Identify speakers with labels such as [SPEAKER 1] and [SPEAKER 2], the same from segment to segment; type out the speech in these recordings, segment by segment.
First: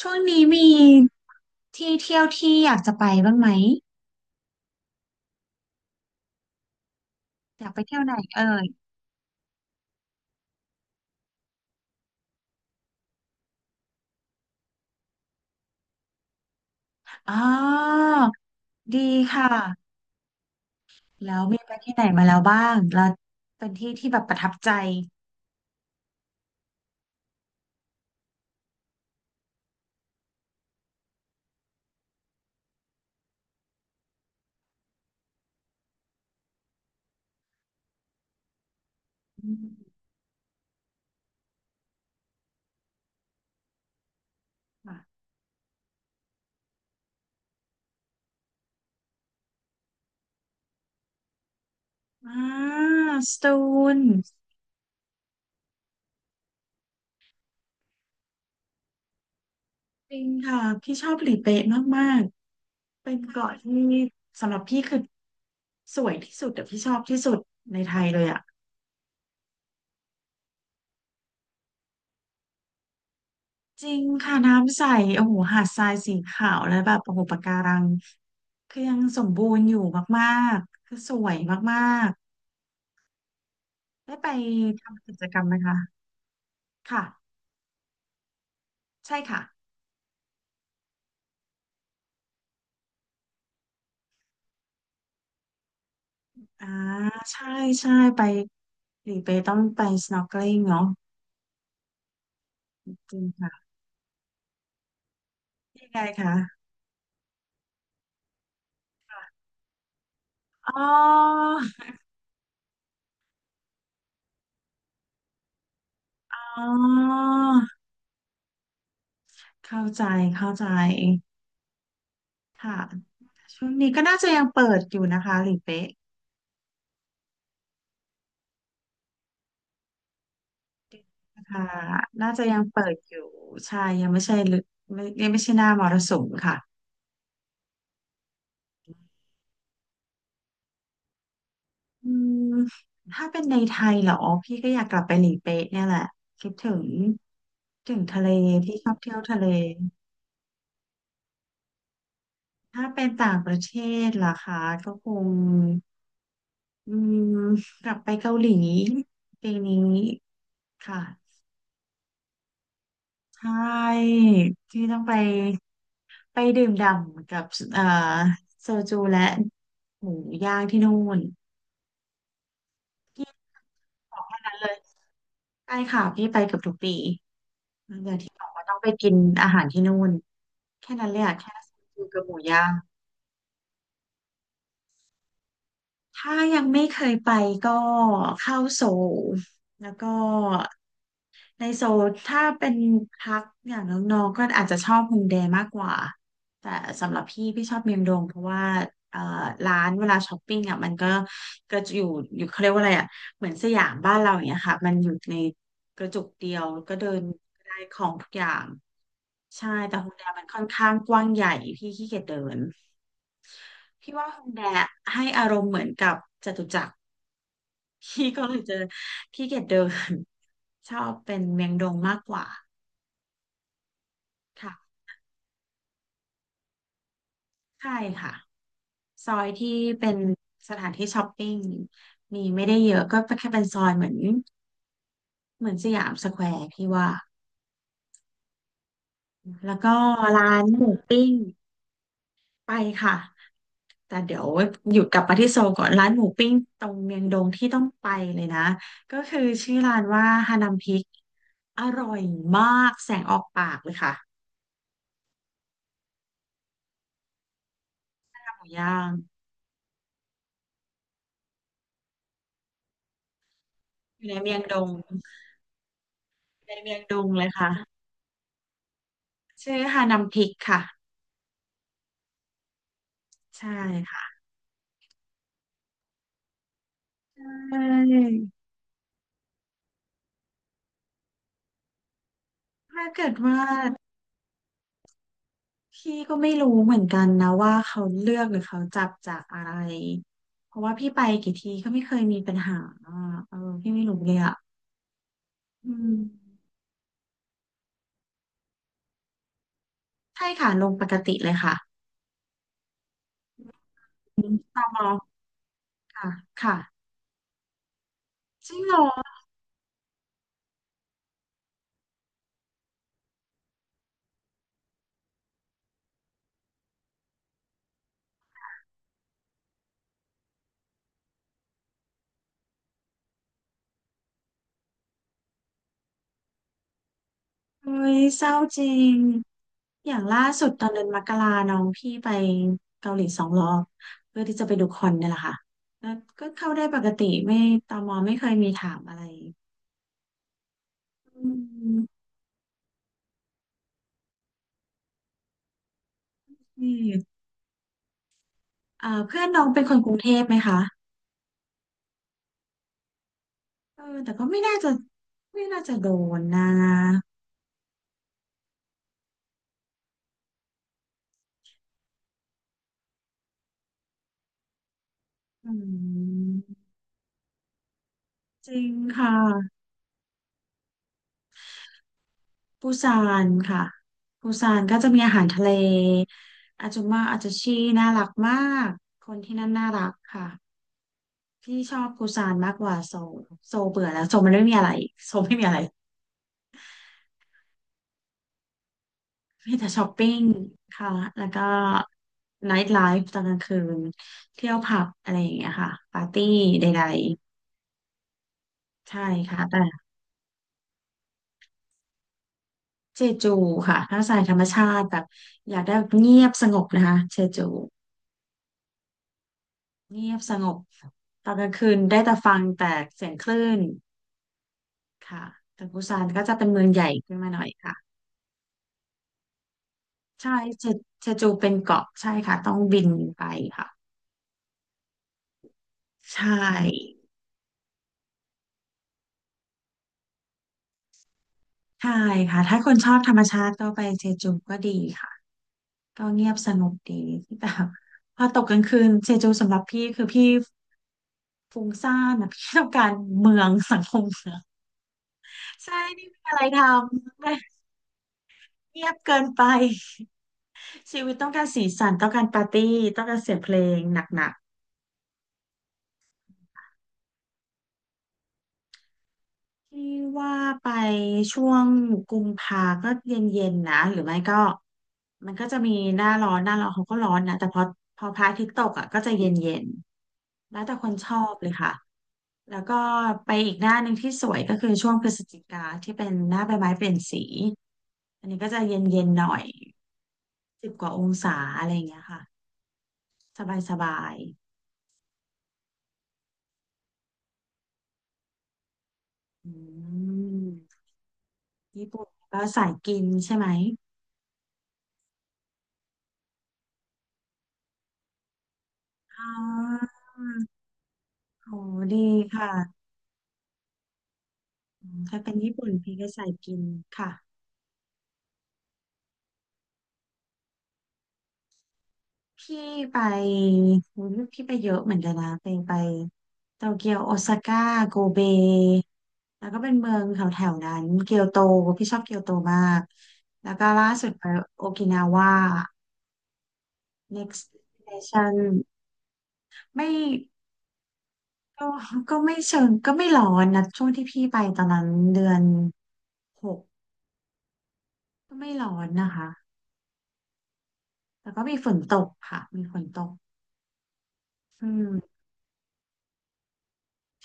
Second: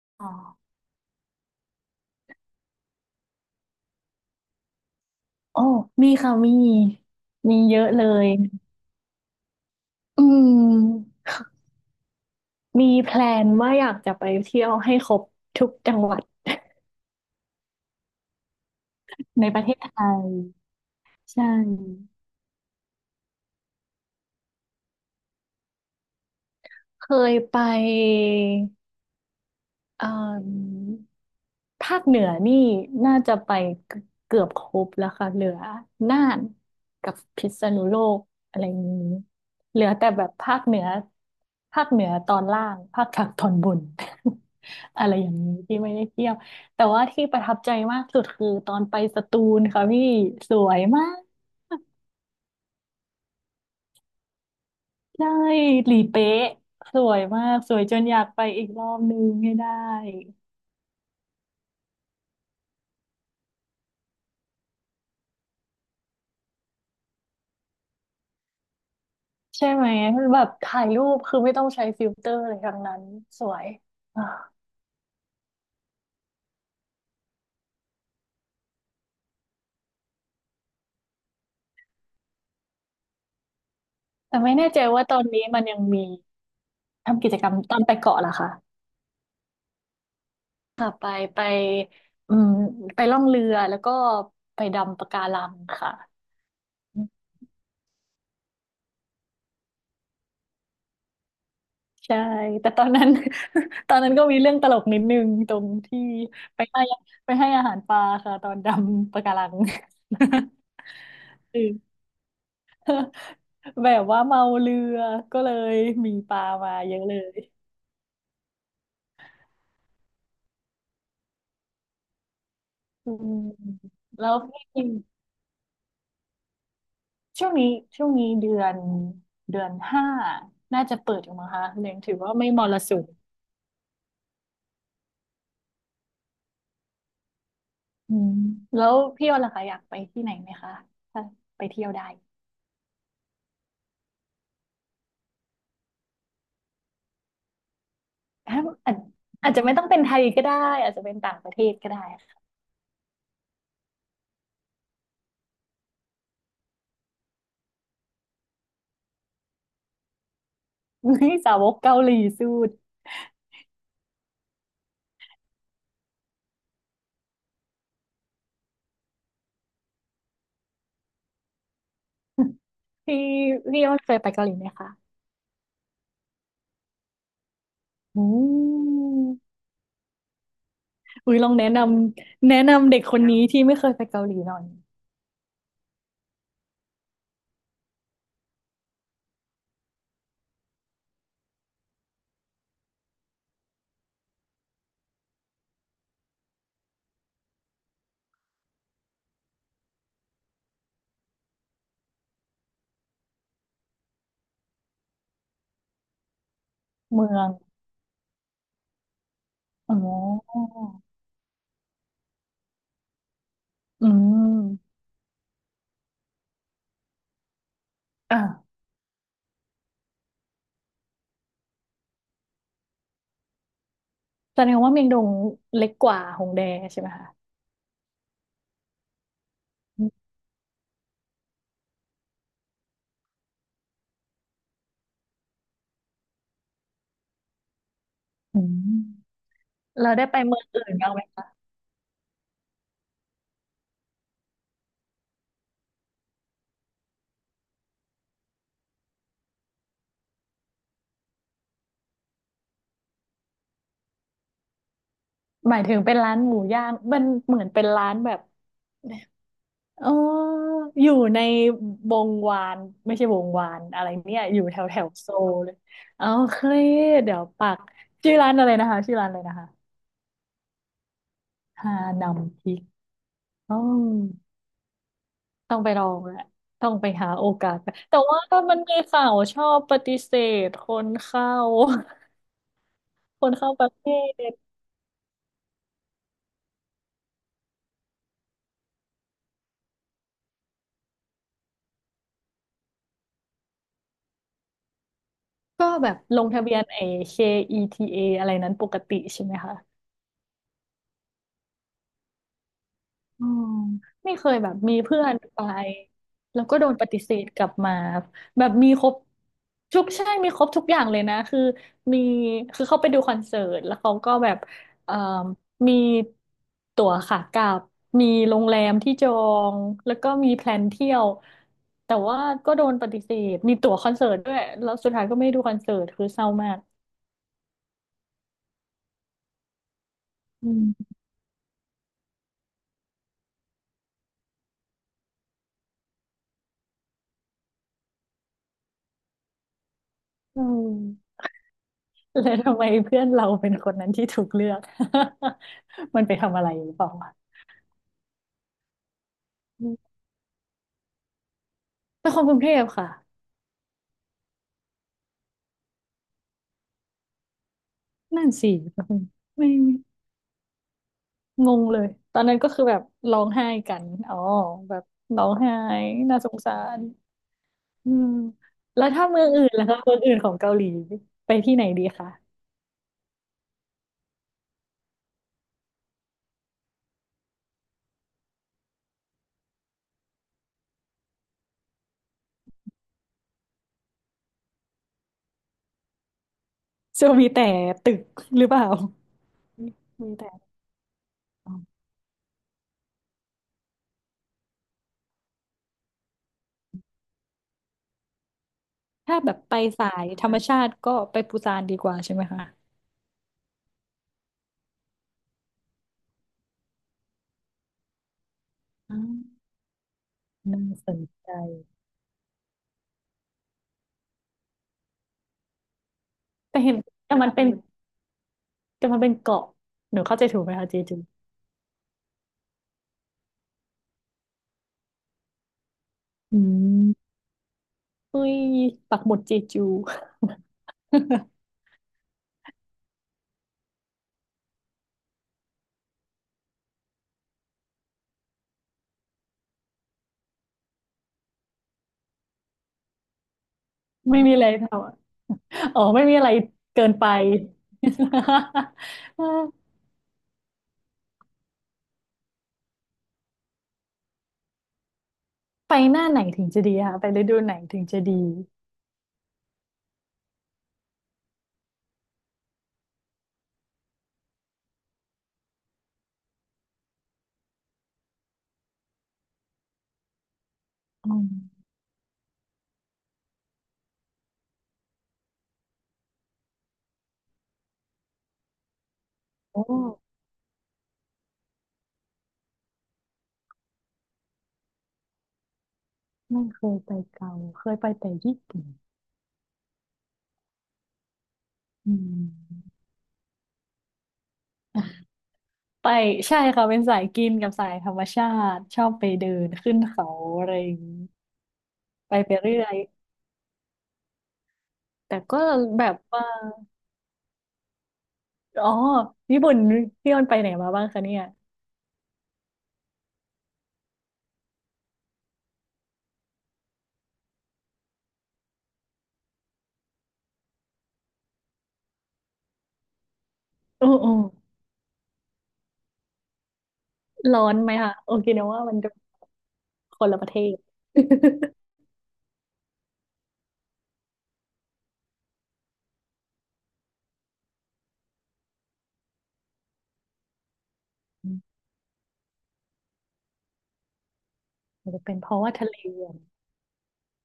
[SPEAKER 1] ช่วง
[SPEAKER 2] อ๋อ
[SPEAKER 1] นี้มีที่เที่ยวที่อยากจะไปบ้างไหม
[SPEAKER 2] โอ้มีค่ะมี มี
[SPEAKER 1] อยาก
[SPEAKER 2] เย
[SPEAKER 1] ไป
[SPEAKER 2] อะ
[SPEAKER 1] เที่ย
[SPEAKER 2] เล
[SPEAKER 1] วไหน
[SPEAKER 2] ย
[SPEAKER 1] เอ่ย
[SPEAKER 2] อืม มีแพลนว่าอยากจะไปเที่ยวให้ครบทุกจังหวัด
[SPEAKER 1] อ๋อดี
[SPEAKER 2] ใน
[SPEAKER 1] ค่ะ
[SPEAKER 2] ประเทศไทย
[SPEAKER 1] แล้ว
[SPEAKER 2] ใช่
[SPEAKER 1] มีไปที่ไหนมาแล้วบ้างแล้วเป็นที่ที่แบบประทับใจ
[SPEAKER 2] เคยไป เอ่อภาคเหนือนี่น่าจะไปเกือบครบแล้วค่ะเหลือน่านกับพิษณุโลกอะไรนี้
[SPEAKER 1] อืม
[SPEAKER 2] เหลือแต่แบบภาคเหนือตอนล่างภาค กลางตอนบน
[SPEAKER 1] ค่ะ
[SPEAKER 2] อะไรอย่างนี้ที่ไม่ได้เที่ยวแต่ว่าที่ประทับใจมากสุดคือตอนไปสตูลค่ะพี่สวยมาก
[SPEAKER 1] อ่าสตูล
[SPEAKER 2] ใช่หลีเป๊ะสวยมากสวยจนอยากไปอีกรอบนึงให้ได้
[SPEAKER 1] จริงค่ะพี่ชอบหลีเป๊ะมากๆเป็นเกาะที่สำหรับพี่คือสวยที่สุดแต่พี่ชอบที่สุดในไทยเลยอ่ะ
[SPEAKER 2] ใช่ไหมแบบถ่ายรูปคือไม่ต้องใช้ฟิลเตอร์อะไรทั้งนั้นสวย
[SPEAKER 1] จริง
[SPEAKER 2] อ่า
[SPEAKER 1] ค่ะน้ำใสโอ้โหหาดทรายสีขาวแล้วแบบโอ้โหปะการังคือยังสมบูรณ์อยู่มากๆคือสวยมากๆได้ไป
[SPEAKER 2] แต่ไม่แน่ใจว่า
[SPEAKER 1] ทำกิ
[SPEAKER 2] ตอ
[SPEAKER 1] จ
[SPEAKER 2] น
[SPEAKER 1] กรร
[SPEAKER 2] นี้
[SPEAKER 1] มไหม
[SPEAKER 2] มันยั
[SPEAKER 1] คะ
[SPEAKER 2] งมี
[SPEAKER 1] ค่ะ
[SPEAKER 2] ทำกิจกรรมตอนไปเกาะล่ะคะ
[SPEAKER 1] ใช่ค่ะ
[SPEAKER 2] ค่ะไปอืมไปล่องเรือแล้วก็ไปดำปะการังค่ะ
[SPEAKER 1] อ่าใช่ใช่ไปหรือไปต้องไป snorkeling เนาะ
[SPEAKER 2] ใช่แต่ตอนนั้น
[SPEAKER 1] จริงค่ะ
[SPEAKER 2] ตอนนั้นก็มีเรื่องตลกนิดนึงตรง
[SPEAKER 1] ยัง
[SPEAKER 2] ที่
[SPEAKER 1] ไงคะ
[SPEAKER 2] ไปให้ไปให้อาหารปลาค่ะตอนดำปะการัง
[SPEAKER 1] อ๋อ
[SPEAKER 2] แบบว่าเมาเรือก็เลยมีป
[SPEAKER 1] อ๋
[SPEAKER 2] ลา
[SPEAKER 1] อ
[SPEAKER 2] มาเยอะเลย
[SPEAKER 1] เข้าใจเข้าใจค่ะ
[SPEAKER 2] อืม
[SPEAKER 1] ช่วงนี้ก็น่า
[SPEAKER 2] แล้
[SPEAKER 1] จะ
[SPEAKER 2] ว
[SPEAKER 1] ยัง
[SPEAKER 2] พ
[SPEAKER 1] เปิด
[SPEAKER 2] ี่
[SPEAKER 1] อยู่นะคะหรือเป๊ะ
[SPEAKER 2] ช่วงนี้ช่วงนี้เดือนห้าน่าจะเปิดอยู่มั้ง
[SPEAKER 1] ค่ะ
[SPEAKER 2] คะเรียงถือ
[SPEAKER 1] น่า
[SPEAKER 2] ว่า
[SPEAKER 1] จะ
[SPEAKER 2] ไม่
[SPEAKER 1] ยั
[SPEAKER 2] ม
[SPEAKER 1] ง
[SPEAKER 2] ร
[SPEAKER 1] เปิ
[SPEAKER 2] สุ
[SPEAKER 1] ด
[SPEAKER 2] ม
[SPEAKER 1] อยู่ ใช่ ยังไม่ใช่ฤไม่ยังไม่ใช่หน้ามรสุมค่ะ
[SPEAKER 2] อืมแล้วพี่ออนล่ะคะอยากไปที่ไหนไหมคะถ้าไปเที่ยวได้
[SPEAKER 1] อืมถ้าเป็นในไทยเหรอ พี่ก็อยากกลับไปหลีเป๊ะเนี่ยแหละ คิดถึงถึงทะเล
[SPEAKER 2] อา
[SPEAKER 1] พี่ชอ
[SPEAKER 2] อา
[SPEAKER 1] บ
[SPEAKER 2] จ
[SPEAKER 1] เที่ยวทะเล
[SPEAKER 2] อาจจะไม่ต้องเป็นไทยก็ได้อาจจะเป็นต่างประเทศก็ได้ค่ะ
[SPEAKER 1] ถ้าเป็นต่างประเทศล่ะคะก็คงอืมกลับไปเกาหลีปีนี้
[SPEAKER 2] นี่
[SPEAKER 1] ค่ะ
[SPEAKER 2] สาวกเกาหลีสุด
[SPEAKER 1] ใช่ที่ต้องไปไปดื่มด่ำกับเอ่อโซจูและหมูย่างที่นู่น
[SPEAKER 2] พี่พี่ออนเค
[SPEAKER 1] บ
[SPEAKER 2] ย
[SPEAKER 1] อก
[SPEAKER 2] ไป
[SPEAKER 1] แค่
[SPEAKER 2] เกาหลี
[SPEAKER 1] นั้น
[SPEAKER 2] ไห
[SPEAKER 1] เล
[SPEAKER 2] ม
[SPEAKER 1] ย
[SPEAKER 2] คะ
[SPEAKER 1] ใช่ค่ะพี่ไปเกือบทุกปี
[SPEAKER 2] อื
[SPEAKER 1] ขอต้องไปกินอา
[SPEAKER 2] ม
[SPEAKER 1] หารที่นู่นแค่นั้นเลย
[SPEAKER 2] อุ้
[SPEAKER 1] อะ
[SPEAKER 2] ยลอ
[SPEAKER 1] แค่
[SPEAKER 2] งแนะน
[SPEAKER 1] ซู้ดกับหมู
[SPEAKER 2] ำแนะ
[SPEAKER 1] ย่าง
[SPEAKER 2] นำเด็กคนนี้ที่ไม่เคยไปเกาหลีหน่อย
[SPEAKER 1] ถ้ายังไม่เคยไปก็เข้าโซลแล้วก็ ในโซนถ้าเป็นพักอย่างน้องๆก็อาจจะชอบโฮมเดย์มากกว่าแต่สำหรับพี่พี่ชอบเมียงดงเพราะว่าเอ่อร้านเวลาช้อปปิ้งอ่ะมันก็กระจุอยู่อยู่เขาเรียกว่าอะไรอ่ะเหมือนสยามบ้านเราอย่างเงี้ยค่ะมันอยู่ในกระจุกเดียวก็เดิน
[SPEAKER 2] เมือง
[SPEAKER 1] ได้ของทุกอย่างใช่
[SPEAKER 2] อ๋
[SPEAKER 1] แต่
[SPEAKER 2] อ
[SPEAKER 1] โฮมเดย์มันค่อนข้างกว้างใหญ่พี่ขี้เกียจเดิน
[SPEAKER 2] อื
[SPEAKER 1] พี่ว่าฮอนด้า
[SPEAKER 2] ม
[SPEAKER 1] ให้อารมณ์เหมือนกับจตุจักร พี่ก็เลยเจ
[SPEAKER 2] อ่า
[SPEAKER 1] อขี้เกียจเดินชอบเป็นเมียงดงมากกว่า
[SPEAKER 2] แสดงว่า
[SPEAKER 1] ค่ะ
[SPEAKER 2] เมียงดงเล็กกว่าหงแดใช่ไหมคะ
[SPEAKER 1] ใช่ค่ะซอยที่เป็นสถานที่ช้อปปิ้งมีไม่ได้เยอะก็แค่เป็นซอยเหมือนเหมือนสยามสแควร์พี่ว่า
[SPEAKER 2] อืม
[SPEAKER 1] แล้วก็
[SPEAKER 2] เราได้ไป
[SPEAKER 1] ร้า
[SPEAKER 2] เมือ
[SPEAKER 1] น
[SPEAKER 2] ง
[SPEAKER 1] ห
[SPEAKER 2] อื่
[SPEAKER 1] มู
[SPEAKER 2] นบ้างไหม
[SPEAKER 1] ปิ้ง
[SPEAKER 2] คะ
[SPEAKER 1] ไปค่ะแต่เดี๋ยวหยุดกลับมาที่โซลก่อนร้านหมูปิ้งตรงเมียงดงที่ต้องไปเลยนะก็คือชื่อร้านว่าฮานัมพิก อร่อยมากแสงออกปากเลยค่ะ
[SPEAKER 2] หมายถึงเป็นร้านหมูย่างมันเหมือนเป็นร้านแบบ
[SPEAKER 1] หมูย่าง
[SPEAKER 2] เอออยู่ในวงวานไม่ใช่วงวานอะไร
[SPEAKER 1] อยู่ใน
[SPEAKER 2] เนี่ย
[SPEAKER 1] เมีย
[SPEAKER 2] อ
[SPEAKER 1] ง
[SPEAKER 2] ยู่
[SPEAKER 1] ด
[SPEAKER 2] แถว
[SPEAKER 1] ง
[SPEAKER 2] แถวโซลเลยเอาเค
[SPEAKER 1] ใน
[SPEAKER 2] ย
[SPEAKER 1] เมียงดง
[SPEAKER 2] เดี๋ย
[SPEAKER 1] เล
[SPEAKER 2] ว
[SPEAKER 1] ย
[SPEAKER 2] ปั
[SPEAKER 1] ค่ะ
[SPEAKER 2] กชื่อร้านอะไรนะคะชื่อร้านอะไรนะคะ
[SPEAKER 1] ชื่อฮานัมพริกค่ะ
[SPEAKER 2] ฮานำพริก
[SPEAKER 1] ใช่
[SPEAKER 2] อ๋อ
[SPEAKER 1] ค่ะ
[SPEAKER 2] ต้องไปลองแหละ ต้องไปหาโอกา
[SPEAKER 1] ใช
[SPEAKER 2] สไปแต่ว่า
[SPEAKER 1] ่
[SPEAKER 2] มันมีข่าวชอบปฏิเสธคนเข้า
[SPEAKER 1] ถ้าเกิด
[SPEAKER 2] คน
[SPEAKER 1] ว่า
[SPEAKER 2] เข้าประเทศ
[SPEAKER 1] พี่ก็ไม่รู้เหมือนกันนะว่าเขาเลือกหรือเขาจับจากอะไรเพราะว่าพี่ไปกี่ทีก็ไม่เคยมีปัญหาอ่ะเออพี่ไม่รู้เลยอ่ะ
[SPEAKER 2] ก็
[SPEAKER 1] อื
[SPEAKER 2] แบ
[SPEAKER 1] ม
[SPEAKER 2] บลงทะเบียนไอ้ KETA อทีเออะไรนั้นปกติใช่ไหมคะ
[SPEAKER 1] ใช่ค่ะลงปกติเลยค่ะ
[SPEAKER 2] อืมไม่
[SPEAKER 1] อื
[SPEAKER 2] เค
[SPEAKER 1] ม
[SPEAKER 2] ยแบบ
[SPEAKER 1] ตาม
[SPEAKER 2] มี
[SPEAKER 1] อ
[SPEAKER 2] เพื่อนไป
[SPEAKER 1] ค่ะ
[SPEAKER 2] แล้วก็
[SPEAKER 1] ค่ะ
[SPEAKER 2] โดนปฏิเสธกลับมาแบ
[SPEAKER 1] จ
[SPEAKER 2] บ
[SPEAKER 1] ริง
[SPEAKER 2] มี
[SPEAKER 1] เหรอ
[SPEAKER 2] ครบทุกใช่มีครบทุกอย่างเลยนะคือมีคือเขาไปดูคอนเสิร์ตแล้วเขาก็แบบเอ่มมีตั๋วขากลับมีโรงแรมที่จองแล้วก็มีแพลนเที่ยวแต่ว่าก็โดนปฏิเสธมีตั๋วคอนเสิร์ตด้วยแล้วสุดท้ายก็ไม่ได้ดูคอนเสิร์ตคือเศร้ามาก
[SPEAKER 1] เฮ้ยเศร้าจริงอย่างล่าสุด
[SPEAKER 2] อื
[SPEAKER 1] ตอนเดือน
[SPEAKER 2] ม
[SPEAKER 1] มกราน้องพี่ไปเกาหลีสองรอบเพื่อที่จะไปดูคอนเนี่ยแหละค่ะแล้วก็เข้าได้ปกติไม่ตมไม่เคยมีถามอะไร
[SPEAKER 2] อืม
[SPEAKER 1] อืม
[SPEAKER 2] แล้วทำไมเพื่อนเราเป็นคนนั้นที่ถูกเลือก มันไปทำอะไรหรือ
[SPEAKER 1] นี่
[SPEAKER 2] เปล่าวะ
[SPEAKER 1] อ่าเพื่อนน้องเป็น
[SPEAKER 2] อื
[SPEAKER 1] คนก
[SPEAKER 2] ม
[SPEAKER 1] รุงเทพไหมคะ
[SPEAKER 2] เป็นคนกรุงเทพค่ะ
[SPEAKER 1] เออแต่ก็ไม่น่าจะไม่น่าจะโดนนะ
[SPEAKER 2] นั่นสิ ไม่งงเลย ตอนนั้นก็คือแบบร้องไห้กัน อ๋อ แบบร้อง
[SPEAKER 1] อื
[SPEAKER 2] ไห้ น่าสงสา
[SPEAKER 1] ม
[SPEAKER 2] รอืม
[SPEAKER 1] จริง
[SPEAKER 2] แล้วถ้า
[SPEAKER 1] ค่
[SPEAKER 2] เมืองอื่น
[SPEAKER 1] ะ
[SPEAKER 2] ล่ะคะเมืองอื่นของเกาหลี ไปที่ไหนดีคะ
[SPEAKER 1] ปูซานค่ะปูซานก็จะมีอาหารทะเลอาจุมาอาจจะชีน่ารักมากคนที่นั่นน่ารักค่ะ พี่ชอบปูซานมากกว่าโซลโซลเบื่อแล้วโซลมันไม่มีอะไรโซลไม่มีอะไร
[SPEAKER 2] ซึ่งมีแต่ตึกหรือเปล่า
[SPEAKER 1] มีแต่ช้อปปิ้
[SPEAKER 2] มี
[SPEAKER 1] ง
[SPEAKER 2] แต่
[SPEAKER 1] ค่ะแล้วก็
[SPEAKER 2] อ๋อ
[SPEAKER 1] ไนท์ไลฟ์ตอนกลางคืนเที่ยวผับอะไรอย่างเงี้ยค่ะปาร์ตี้ใดๆใช่
[SPEAKER 2] ถ้าแบบ
[SPEAKER 1] ค่ะ
[SPEAKER 2] ไป
[SPEAKER 1] แต่
[SPEAKER 2] สายธรรมชาติก็ไปปูซานดีกว่าใช่ไหมคะ
[SPEAKER 1] เจจูค่ะถ้าสายธรรมชาติแบบอยากได้แบบเงียบสงบนะคะเจจู
[SPEAKER 2] อ่า
[SPEAKER 1] เงียบสงบ
[SPEAKER 2] น่าสน
[SPEAKER 1] ต
[SPEAKER 2] ใจ
[SPEAKER 1] อนกลางคืนได้แต่ฟังแต่เสียงคลื่นค่ะแต่ปูซานก็จะเป็น
[SPEAKER 2] แต่
[SPEAKER 1] เมือง
[SPEAKER 2] เห็น
[SPEAKER 1] ใหญ่ขึ้
[SPEAKER 2] แต่
[SPEAKER 1] น
[SPEAKER 2] มั
[SPEAKER 1] มา
[SPEAKER 2] น
[SPEAKER 1] หน่
[SPEAKER 2] เป็
[SPEAKER 1] อ
[SPEAKER 2] น
[SPEAKER 1] ยค่ะ
[SPEAKER 2] แต่มันเป็นเกาะหนูเข้าใจ
[SPEAKER 1] ใช่
[SPEAKER 2] ถูกไหม
[SPEAKER 1] เช
[SPEAKER 2] คะเจจู
[SPEAKER 1] เชจูเป็นเกาะใช่ค่ะต้องบินไปค่ะ ใช่
[SPEAKER 2] อืมเฮ้ยปักหมุดเจจู
[SPEAKER 1] ใช่ค่ะถ้าคนชอบธรรมชาติก็ไปเจจูก็ดีค่ะก็เงียบสงบดีแต่พอตกกลางคืนเจจูสำหรับพี่คือพี่ฟุ้งซ่านนะพี่ต้องการเมืองสังคม
[SPEAKER 2] ไม่
[SPEAKER 1] เมื
[SPEAKER 2] มี
[SPEAKER 1] อง
[SPEAKER 2] อะไรทำอะ
[SPEAKER 1] ใช่
[SPEAKER 2] อ๋อ
[SPEAKER 1] ไม่
[SPEAKER 2] ไม่
[SPEAKER 1] มี
[SPEAKER 2] มีอะไร
[SPEAKER 1] อะไรท
[SPEAKER 2] เกินไป
[SPEAKER 1] ำเงียบเกินไป ชีวิตต้องการสีสันต้องการปาร์ตี้ต้องการเสียงเพลงหนักๆ
[SPEAKER 2] ไปหน้าไหนถึงจะดีคะไปฤดูไหนถึงจะดี
[SPEAKER 1] ที่ว่าไปช่วงกุมภาก็เย็นๆนะหรือไม่ก็มันก็จะมีหน้าร้อนหน้าร้อนเขาก็ร้อนนะแต่พอพระอาทิตย์ตกอ่ะก็จะเย็นๆแล้วแต่คนช
[SPEAKER 2] อ๋
[SPEAKER 1] อบเลย
[SPEAKER 2] อ
[SPEAKER 1] ค่ะแล้วก็ไปอีกหน้าหนึ่งที่สวยก็คือช่วงพฤศจิกาที่เป็นหน้าใบไม้เปลี่ยนสีอันนี้ก็จะเย็นๆหน่อย
[SPEAKER 2] โอ้
[SPEAKER 1] 10 กว่าองศาอะไรอย่างเงี้ยค่ะสบาย
[SPEAKER 2] ไม่เคยไปเกาเคยไปแต่ญี่ปุ่น
[SPEAKER 1] ๆอืมญี่
[SPEAKER 2] อื
[SPEAKER 1] ปุ่นก็สาย
[SPEAKER 2] ม
[SPEAKER 1] กินใช่ไหม
[SPEAKER 2] ไปใช่ค่ะเป็นสายกินกับสายธรรมชาติชอบไป
[SPEAKER 1] อ๋
[SPEAKER 2] เดินขึ้นเขา
[SPEAKER 1] อ
[SPEAKER 2] อะไรอย่างนี้
[SPEAKER 1] โอ้ดี
[SPEAKER 2] ไปไป
[SPEAKER 1] ค่ะ
[SPEAKER 2] เรื่อย
[SPEAKER 1] อืม
[SPEAKER 2] แต่
[SPEAKER 1] ถ้าเป็น
[SPEAKER 2] ก็
[SPEAKER 1] ญี่ปุ่น
[SPEAKER 2] แบ
[SPEAKER 1] พี่
[SPEAKER 2] บ
[SPEAKER 1] ก็
[SPEAKER 2] ว่า
[SPEAKER 1] ใส่กินค่ะ
[SPEAKER 2] อ๋อญี่ปุ่นพี่ออนไปไหนมาบ้างคะเนี่ย
[SPEAKER 1] พี่ไปโอ้ยพี่ไปเยอะเหมือนกันนะไปไปโตเกียวโอซาก้าโกเบแล้วก็เป็นเมืองแถวแถวนั้นเกียวโตพี่ชอบเกียวโตมาก แล้วก็
[SPEAKER 2] โอ้
[SPEAKER 1] ล่าสุ
[SPEAKER 2] โอ้
[SPEAKER 1] ดไปโอกินาว่า
[SPEAKER 2] ร้อ
[SPEAKER 1] next
[SPEAKER 2] นไหมคะโอเคนะว่า
[SPEAKER 1] destination
[SPEAKER 2] มันจะ
[SPEAKER 1] ไม่
[SPEAKER 2] คนละประเทศ
[SPEAKER 1] ก็ก็ไม่เชิงก็ไม่ร้อนนะช่วงที่พี่ไปตอนนั้นเดือนหกก็ไม่ร้อนนะคะแต่
[SPEAKER 2] อม
[SPEAKER 1] ก็มีฝนตกค่ะมีฝนตกอื
[SPEAKER 2] อาจจะ
[SPEAKER 1] ม
[SPEAKER 2] เป็นเพราะว่าทะเลอะ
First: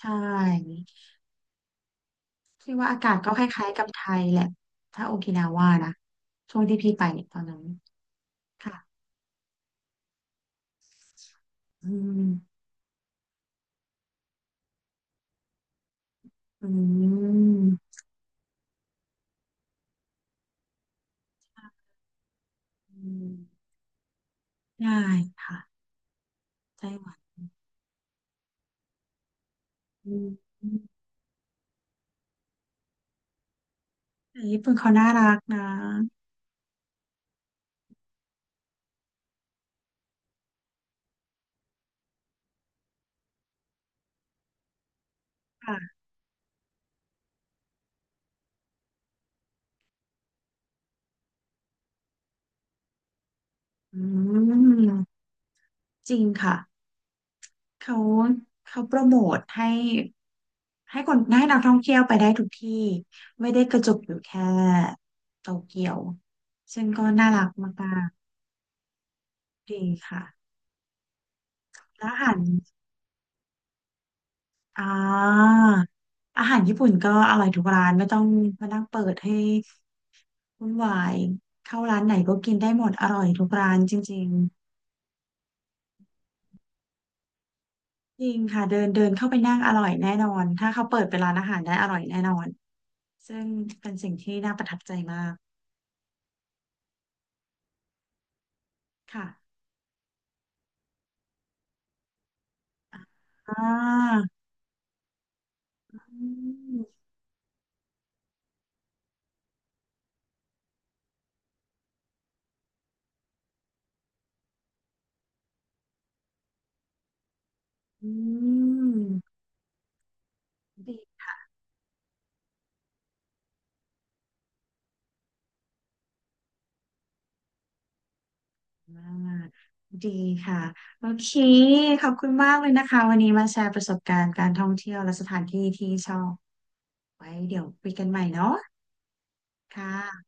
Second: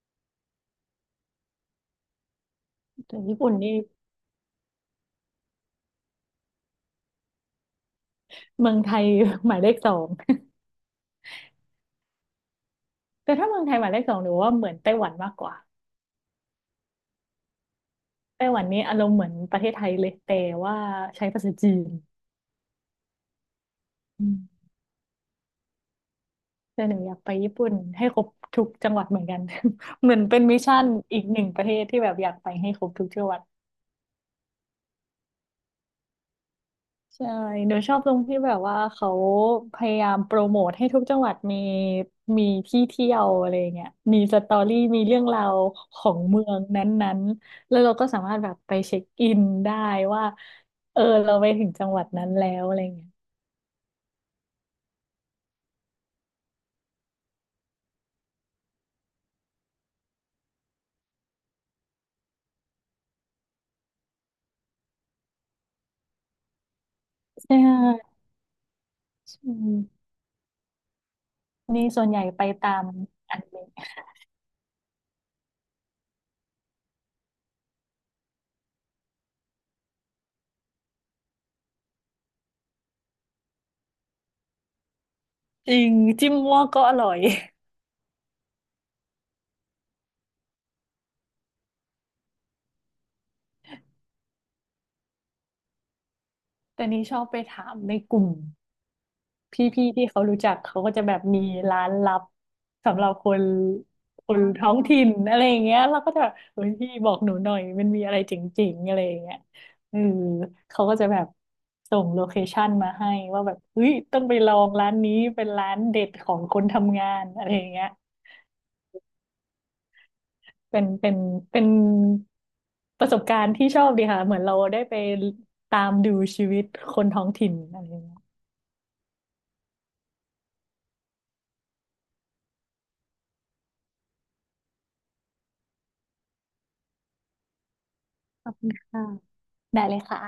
[SPEAKER 1] ใช่พี่ว่าอากาศ
[SPEAKER 2] แต่
[SPEAKER 1] ก็
[SPEAKER 2] ญี่
[SPEAKER 1] ค
[SPEAKER 2] ปุ่น
[SPEAKER 1] ล้าย
[SPEAKER 2] นี่
[SPEAKER 1] ๆกับไทยแหละถ้าโอกินาว่านะช่วงที่พี่ไปเนี่ยตอนนั้น
[SPEAKER 2] เมืองไท
[SPEAKER 1] ค่ะ
[SPEAKER 2] ย หมายเลขสอง
[SPEAKER 1] อืม
[SPEAKER 2] แต่ถ้าเมืองไทยหมายเลขสองหนูว่าเหมือนไต้หวันมากกว่า
[SPEAKER 1] อืม
[SPEAKER 2] ไต้หวันนี่อารมณ์เหมือนประเทศไทยเลยแต่ว่าใช้ภาษาจีน
[SPEAKER 1] อืม
[SPEAKER 2] อืม
[SPEAKER 1] ได้ค่ะ
[SPEAKER 2] แต่
[SPEAKER 1] ไต้
[SPEAKER 2] หนู
[SPEAKER 1] ห
[SPEAKER 2] อ
[SPEAKER 1] วั
[SPEAKER 2] ยา
[SPEAKER 1] น
[SPEAKER 2] กไปญี่ปุ่นให้ครบทุกจังหวัดเหมือนกัน เห
[SPEAKER 1] อื
[SPEAKER 2] มือน
[SPEAKER 1] ม
[SPEAKER 2] เป็นมิช
[SPEAKER 1] อืม
[SPEAKER 2] ชั่นอีกหนึ่งประเทศที่แบบอยากไปให้ครบทุกจังหวัด
[SPEAKER 1] แต่ญี่ปุ่นเขาน่ารักนะ
[SPEAKER 2] ใช่หนูชอบตรงที่แบบว่าเขาพยายามโปรโมทให้ทุกจังหวัดมีมีที่เที่ยวอะไรเงี้ยมีสตอรี่มีเรื่องราวข
[SPEAKER 1] ค่ะ
[SPEAKER 2] องเมืองนั้นๆ แล้วเราก็สามารถแบบไปเช็คอินได้ว่าเออเราไปถึงจังหวัดนั้นแล้วอะไรเงี้ย
[SPEAKER 1] อืมจริงค่ะเขาเขาโปรโมทให้คนให้นักท่องเที่ยวไปได้ทุกที่ไม่ได้กระจุกอยู่แค่โตเกียวซึ่งก็น่ารัก
[SPEAKER 2] ใช
[SPEAKER 1] มาก
[SPEAKER 2] ่ใช่
[SPEAKER 1] ๆดีค่ะ
[SPEAKER 2] นี่ส่
[SPEAKER 1] แล้ว
[SPEAKER 2] วนให
[SPEAKER 1] อา
[SPEAKER 2] ญ่
[SPEAKER 1] หาร
[SPEAKER 2] ไปตามอันนี้
[SPEAKER 1] อ่าอาหารญี่ปุ่นก็อร่อยทุกร้านไม่ต้องมานั่งเปิดให้วุ่นวายเข้าร้านไหนก็กินได้หมดอร่อยทุกร้านจริง
[SPEAKER 2] จริงจิ้มมั่วก็อร่อย
[SPEAKER 1] ๆจริงค่ะเดินเดินเข้าไปนั่งอร่อยแน่นอนถ้าเขาเปิดเป็นร้านอาหารได้อร่อยแน่นอนซึ่งเป็นสิ่งที่น่าประทับใจมาก
[SPEAKER 2] แต่นี่ชอบไปถามในกลุ่ม
[SPEAKER 1] ค่ะ
[SPEAKER 2] พี่ๆที่เขารู้จักเขาก็จะแบบมีร้านลับสำหรับคน
[SPEAKER 1] อ่า
[SPEAKER 2] คนท้องถิ่นอะไรอย่างเงี้ย
[SPEAKER 1] อื
[SPEAKER 2] เราก็จะแบบเฮ้ยพี่
[SPEAKER 1] ม
[SPEAKER 2] บอกหนูหน่อยมันมีอะไรเจ๋งๆอะไรอย่างเงี้ยเออเขาก็จะแบบส่งโลเคชั่นมาให้ว่าแบบเฮ้ยต้องไปลองร้านนี้เป็นร้านเด็ดของคนทำงานอะไรอย่างเงี้ย
[SPEAKER 1] อืม
[SPEAKER 2] เป็น
[SPEAKER 1] ดี
[SPEAKER 2] เป็นเป็นประสบการณ์ที่ชอบดีค่ะเหมือนเราได้ไปตามดูชีวิตคนท้องถิ่นอะไรอย่างเงี้ย
[SPEAKER 1] มากดีค่ะโอเคขอบคุณมากเลยนะคะวันนี้มาแชร์ประสบการณ์การท่องเที่ยวและสถานที่ที่ชอบ ไว้เดี๋ยวคุยกันใหม่เนาะ
[SPEAKER 2] ค่ะได้เลย
[SPEAKER 1] ค่ะ
[SPEAKER 2] ค่ะ